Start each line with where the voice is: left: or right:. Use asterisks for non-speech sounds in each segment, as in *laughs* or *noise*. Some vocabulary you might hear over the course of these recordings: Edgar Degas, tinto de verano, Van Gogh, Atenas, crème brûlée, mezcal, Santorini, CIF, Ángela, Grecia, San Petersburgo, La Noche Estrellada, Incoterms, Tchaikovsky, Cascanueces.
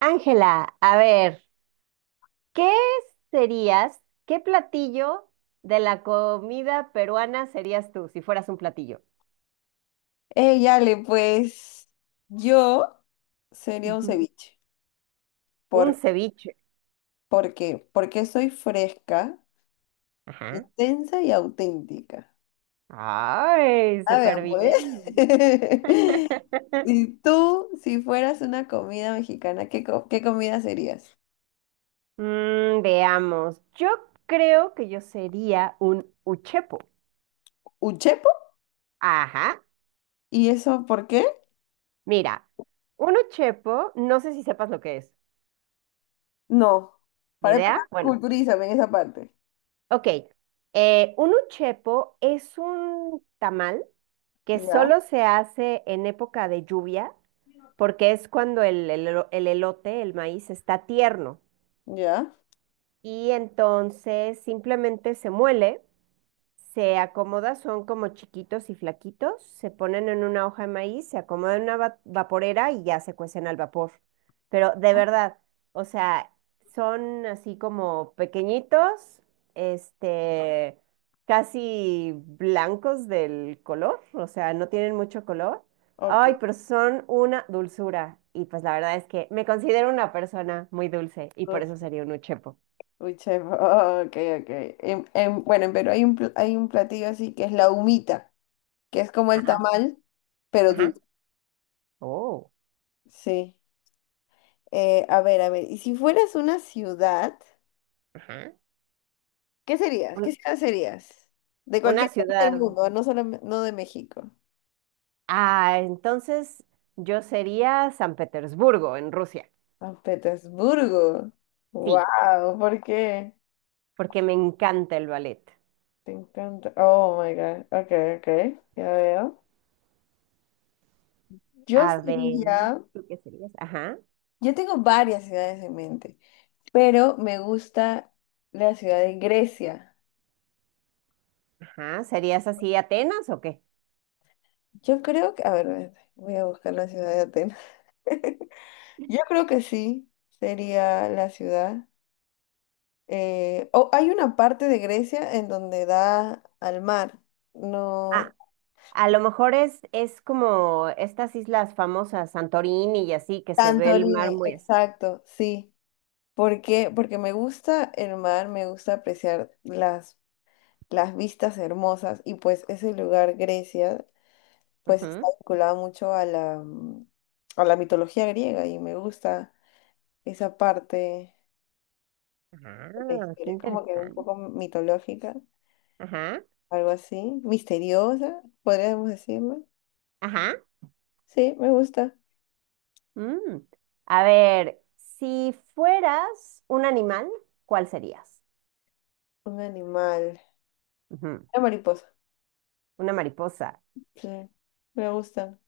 right: Ángela, a ver, ¿qué serías, qué platillo de la comida peruana serías tú si fueras un platillo?
left: Ey, Ale, pues yo sería un
right: Ujú.
left: ceviche.
right: Un
left: ¿Por,
right: ceviche.
left: ¿Por qué? Porque soy fresca,
right: Ajá.
left: intensa y auténtica.
right: Ay,
left: A ver,
right: súper
left: pues.
right: bien.
left: *laughs*
right: *laughs*
left: ¿Y tú, si fueras una comida mexicana, qué comida serías?
right: Veamos, yo creo que yo sería un uchepo.
left: ¿Un chepo?
right: Ajá,
left: ¿Y eso por qué?
right: mira, un uchepo, no sé si sepas lo que es.
left: No.
right: ¿Ni
left: Para empezar,
right: idea? Bueno,
left: culturízame en esa parte.
right: ok. Un uchepo es un tamal, que
left: Ya,
right: solo se hace en época de lluvia, porque es cuando el elote, el maíz, está tierno.
left: ya.
right: Y entonces simplemente se muele, se acomoda, son como chiquitos y flaquitos, se ponen en una hoja de maíz, se acomodan en una vaporera y ya se cuecen al vapor. Pero de verdad, o sea, son así como pequeñitos, este, casi blancos del color, o sea, no tienen mucho color.
left: Ok.
right: Ay, pero son una dulzura. Y pues la verdad es que me considero una persona muy dulce y por eso sería un uchepo.
left: Uy, chef, *laughs* oh, ok, ok. Bueno, en Perú hay hay un platillo así que es la humita, que es como el
right: Ah,
left: tamal, pero
right: ajá.
left: dulce.
right: Oh,
left: Sí. A ver, a ver. Y si fueras una ciudad,
right: ajá.
left: ¿qué serías? ¿Qué
right: Un-
left: ciudad serías? De
right: una
left: cualquier parte del
right: ciudad.
left: mundo, no solo, no de México.
right: Ah, entonces yo sería San Petersburgo, en Rusia.
left: San Petersburgo.
right: Sí,
left: Wow, ¿por qué?
right: porque me encanta el ballet.
left: Te encanta. Oh my God. Ok, ok, ya veo. Yo
right: A ver,
left: sería.
right: ¿tú qué serías? Ajá,
left: Yo tengo varias ciudades en mente, pero me gusta la ciudad de Grecia.
right: ajá. ¿Serías así Atenas o qué?
left: Yo creo que, a ver, voy a buscar la ciudad de Atenas. *laughs* Yo creo que sí, sería la ciudad. O hay una parte de Grecia en donde da al mar,
right: Ah,
left: no
right: a lo mejor es como estas islas famosas, Santorini y así, que se ve
left: tanto
right: el mar
left: línea,
right: muy... as-.
left: exacto, sí. ¿Por qué? Porque me gusta el mar, me gusta apreciar las vistas hermosas, y pues ese lugar, Grecia, pues está
right: Ujú.
left: vinculada mucho a a la mitología griega, y me gusta esa parte de la
right: Ah, qué
left: historia. Es como que un
right: interesante.
left: poco mitológica,
right: Ajá,
left: algo así, misteriosa, podríamos decirlo.
right: ajá.
left: Sí, me gusta.
right: Mm. A ver, si fueras un animal, ¿cuál serías?
left: Un animal,
right: Ujú.
left: una mariposa.
right: Una mariposa.
left: Sí, me gusta.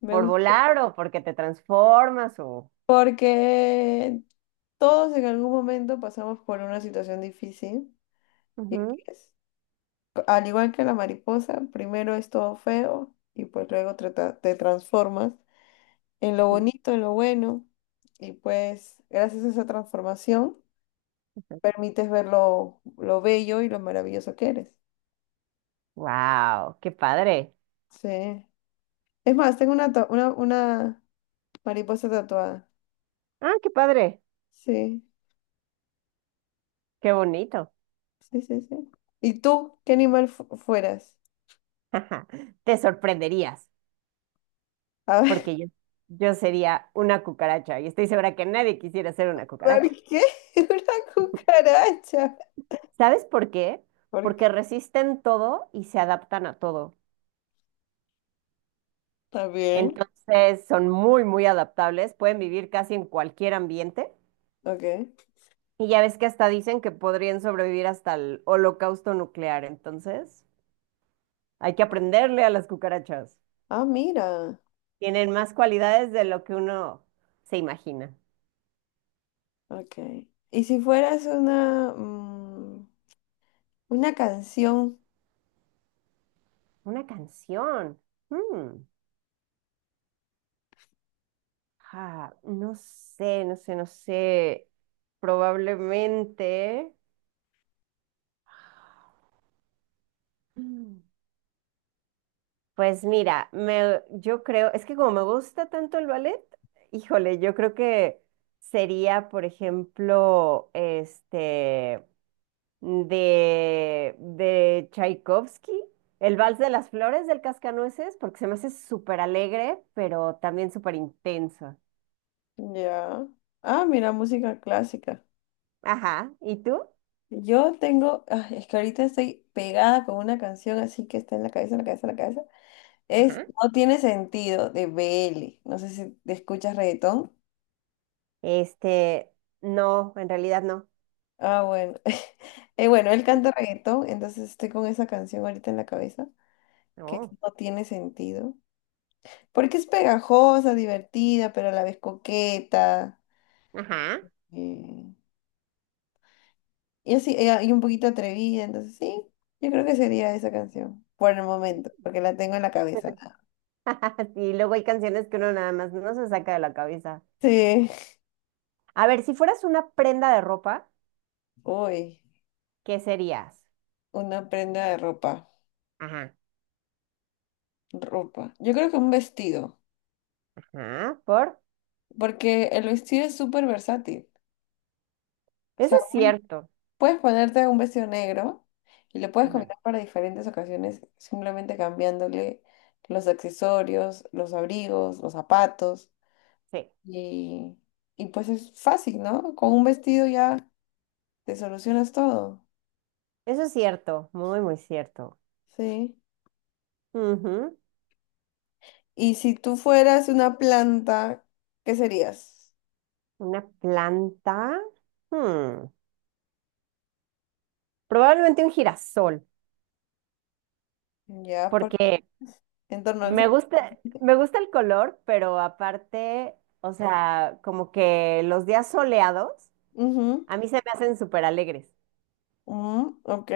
left: Me
right: ¿Por
left: gusta
right: volar o porque te transformas o...?
left: porque todos en algún momento pasamos por una situación difícil y pues, al igual que la mariposa, primero es todo feo y pues luego te transformas en lo bonito, en lo bueno, y pues gracias a esa transformación permites ver lo bello y lo maravilloso que eres.
right: ¡Wow! ¡Qué padre!
left: Sí. Es más, tengo una mariposa tatuada.
right: Ah, qué padre.
left: Sí,
right: ¡Qué bonito!
left: sí, sí, sí. ¿Y tú qué animal fueras?
right: *laughs* Te sorprenderías
left: A ver,
right: porque yo sería una cucaracha y estoy segura que nadie quisiera ser una
left: *laughs* ¿por
right: cucaracha.
left: qué? *laughs* Una cucaracha.
right: ¿Sabes por qué?
left: ¿Por qué?
right: Porque resisten todo y se adaptan a todo.
left: ¿Está bien?
right: Entonces son muy, muy adaptables, pueden vivir casi en cualquier ambiente
left: Ok.
right: y ya ves que hasta dicen que podrían sobrevivir hasta el holocausto nuclear. Entonces... hay que aprenderle a las cucarachas.
left: Ah, mira.
right: Tienen más cualidades de lo que uno se imagina.
left: Ok. ¿Y si fueras una canción?
right: Una canción. Mm. Ah, no sé, no sé, no sé. Probablemente. Mm. Pues mira, me, yo creo, es que como me gusta tanto el ballet, híjole, yo creo que sería, por ejemplo, de Tchaikovsky, el Vals de las Flores del Cascanueces, porque se me hace súper alegre, pero también súper intenso.
left: Ya. Ah, mira, música clásica.
right: Ajá, ¿y tú?
left: Yo tengo, ah, es que ahorita estoy pegada con una canción así que está en la cabeza, en la cabeza, en la cabeza. Es
right: Ajá.
left: No tiene sentido de B. L. No sé si te escuchas reggaetón.
right: Este, no, en realidad no.
left: Ah, bueno. *laughs* Bueno, él canta reggaetón, entonces estoy con esa canción ahorita en la cabeza, que es
right: No,
left: No tiene sentido. Porque es pegajosa, divertida, pero a la vez coqueta.
right: ajá.
left: Eh, Yo sí, y un poquito atrevida, entonces sí, yo creo que sería esa canción, por el momento, porque la tengo en la cabeza. Nada.
right: Y luego hay canciones que uno nada más no se saca de la cabeza.
left: Sí,
right: A ver, si fueras una prenda de ropa,
left: uy,
right: ¿qué serías?
left: una prenda de ropa,
right: Ajá.
left: ropa. Yo creo que un vestido,
right: Ajá. ¿Por?
left: porque el vestido es súper versátil. O
right: Eso
left: sea,
right: es cierto.
left: puedes ponerte un vestido negro y lo puedes
right: Ujú.
left: combinar para diferentes ocasiones, simplemente cambiándole los accesorios, los abrigos, los zapatos,
right: Sí,
left: y, y pues es fácil, ¿no? Con un vestido ya te solucionas todo.
right: eso es cierto, muy, muy cierto.
left: Sí.
right: Ujú.
left: Y si tú fueras una planta, ¿qué serías?
right: Una planta. Hmm, probablemente un girasol,
left: Ya, por
right: porque
left: en torno al sol.
right: me gusta el color, pero aparte, o sea, como que los días soleados
left: Ujú,
right: a mí se me hacen súper alegres.
left: ujú, ok,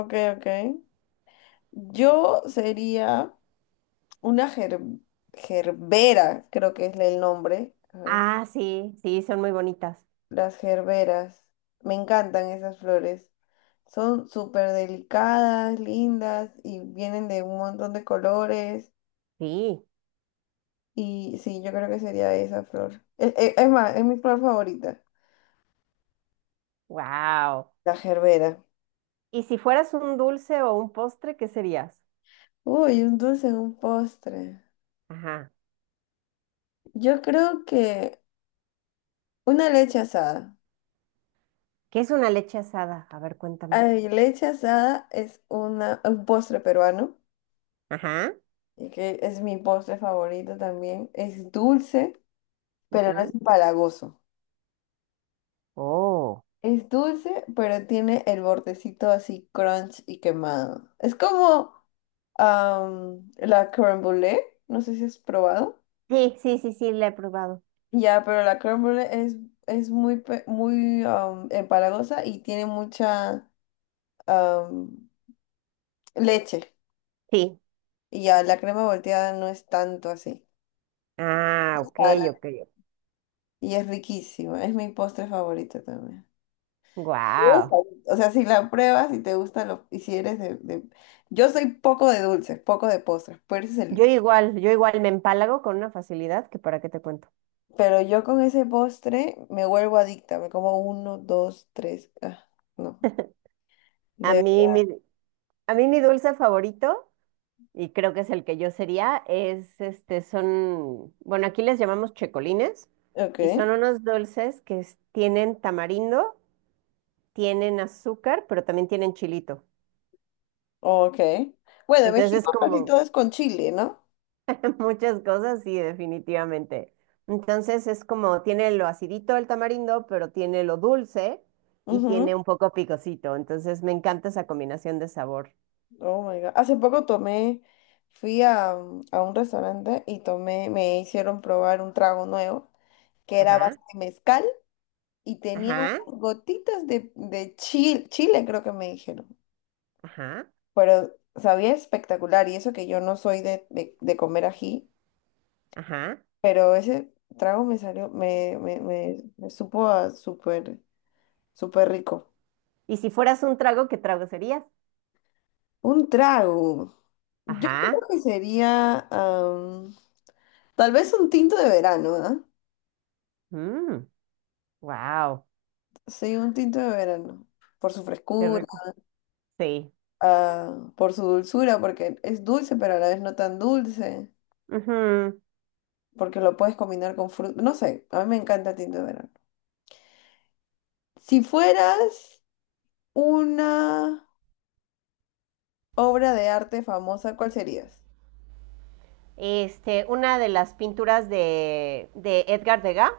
left: ok, ok. Yo sería una gerbera, creo que es el nombre. A ver,
right: Ah, sí, sí, son muy bonitas.
left: las gerberas. Me encantan esas flores. Son súper delicadas, lindas y vienen de un montón de colores.
right: Sí,
left: Y sí, yo creo que sería esa flor. Es, más, es mi flor favorita.
right: wow.
left: La gerbera.
right: ¿Y si fueras un dulce o un postre, qué serías?
left: Uy, un dulce, un postre.
right: Ajá.
left: Yo creo que una leche asada.
right: ¿Qué es una leche asada? A ver, cuéntame.
left: Ay, leche asada es un postre peruano,
right: Ajá.
left: y que es mi postre favorito también. Es dulce, pero no es
right: Ujú.
left: empalagoso.
right: Oh.
left: Es dulce, pero tiene el bordecito así crunch y quemado. Es como am, la crème brûlée, no sé si has probado.
right: Sí, sí, sí, sí, la he probado.
left: Ya, pero la crème brûlée es muy am, empalagosa y tiene mucha am, leche.
right: Sí.
left: Y ya, la crema volteada no es tanto así.
right: Ah, ok,
left: Ah,
right: ok.
left: y es riquísima, es mi postre favorito también. Esa.
right: Wow.
left: O sea, si la pruebas y te gusta lo, y si eres yo soy poco de dulces, poco de postres, pero, ese es
right: Yo igual me empalago con una facilidad que para qué te cuento.
left: pero yo con ese postre me vuelvo adicta, me como uno, dos, tres, ah, no.
right: A
left: De...
right: mí mi, a mí mi dulce favorito, y creo que es el que yo sería, es son, bueno, aquí les llamamos checolines,
left: Ok,
right: y son unos dulces que tienen tamarindo, tienen azúcar, pero también tienen chilito.
left: ok. Bueno, en
right: Entonces es
left: México casi
right: como...
left: todo es con chile, ¿no?
right: muchas cosas, sí, definitivamente. Entonces es como tiene lo acidito el tamarindo, pero tiene lo dulce y tiene un poco picosito. Entonces me encanta esa combinación de sabor.
left: Oh my God. Hace poco tomé, fui a, mm, a un restaurante y tomé, me hicieron probar un trago nuevo que era a
right: Ajá,
left: base de mezcal y tenía
right: ajá,
left: unas gotitas de chile, chile creo que me dijeron.
right: ajá,
left: Pero sabía espectacular y eso que yo no soy de comer ají,
right: ajá.
left: pero ese trago me salió, me supo a súper, súper rico.
right: Y si fueras un trago, ¿qué trago serías?
left: Un trago. Yo creo
right: Ajá.
left: que sería, am, tal vez un tinto de verano, ¿ah?
right: Wow,
left: Sí, un tinto de verano, por su
right: qué
left: frescura,
right: rico. Sí.
left: ah, por su dulzura, porque es dulce, pero a la vez no tan dulce,
right: Ujú.
left: porque lo puedes combinar con fruta. No sé, a mí me encanta el tinto de verano. Si fueras una obra de arte famosa, ¿cuál serías?
right: Una de las pinturas de Edgar Degas.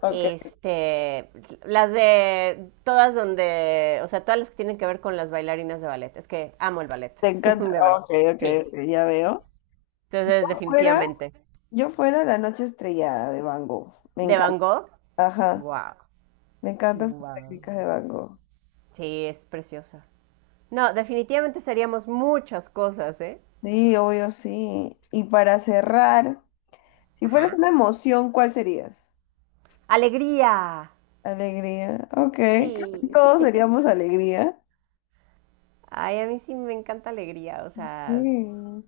left: Ok,
right: Este, las de todas donde, o sea, todas las que tienen que ver con las bailarinas de ballet. Es que amo el ballet,
left: te
right: *laughs*
left: encanta.
right: de verdad.
left: Ok, ok, ok,
right: Sí,
left: ya veo.
right: entonces
left: Fuera,
right: definitivamente.
left: yo fuera La Noche Estrellada de Van Gogh. Me
right: De Van
left: encanta.
right: Gogh,
left: Ajá,
right: wow,
left: me encantan sus
right: wow.
left: técnicas de Van Gogh.
right: Sí, es preciosa. No, definitivamente seríamos muchas cosas, ¿eh?
left: Sí, obvio, sí. Y para cerrar. Si fueras
right: Ajá.
left: una emoción, ¿cuál serías?
right: Alegría,
left: Alegría. Ok, creo
right: sí.
left: que todos
right: *laughs*
left: seríamos alegría.
right: Ay, a mí sí me encanta alegría, o sea,
left: Mm.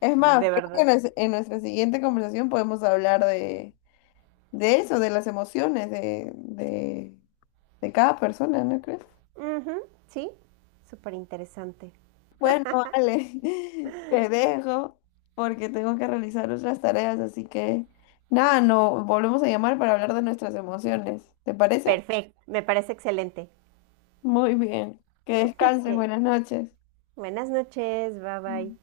left: Es más,
right: de
left: creo que
right: verdad.
left: en nuestra siguiente conversación podemos hablar de eso, de las emociones de cada persona, ¿no crees?
right: Ujú, sí, súper interesante.
left: Bueno, vale, *laughs* te dejo porque tengo que realizar otras tareas, así que nada, no, volvemos a llamar para hablar de nuestras emociones. ¿Te parece?
right: Perfecto, me parece excelente.
left: Muy bien. Que descanses,
right: Ok.
left: buenas noches.
right: Buenas noches, bye bye.
left: Mm.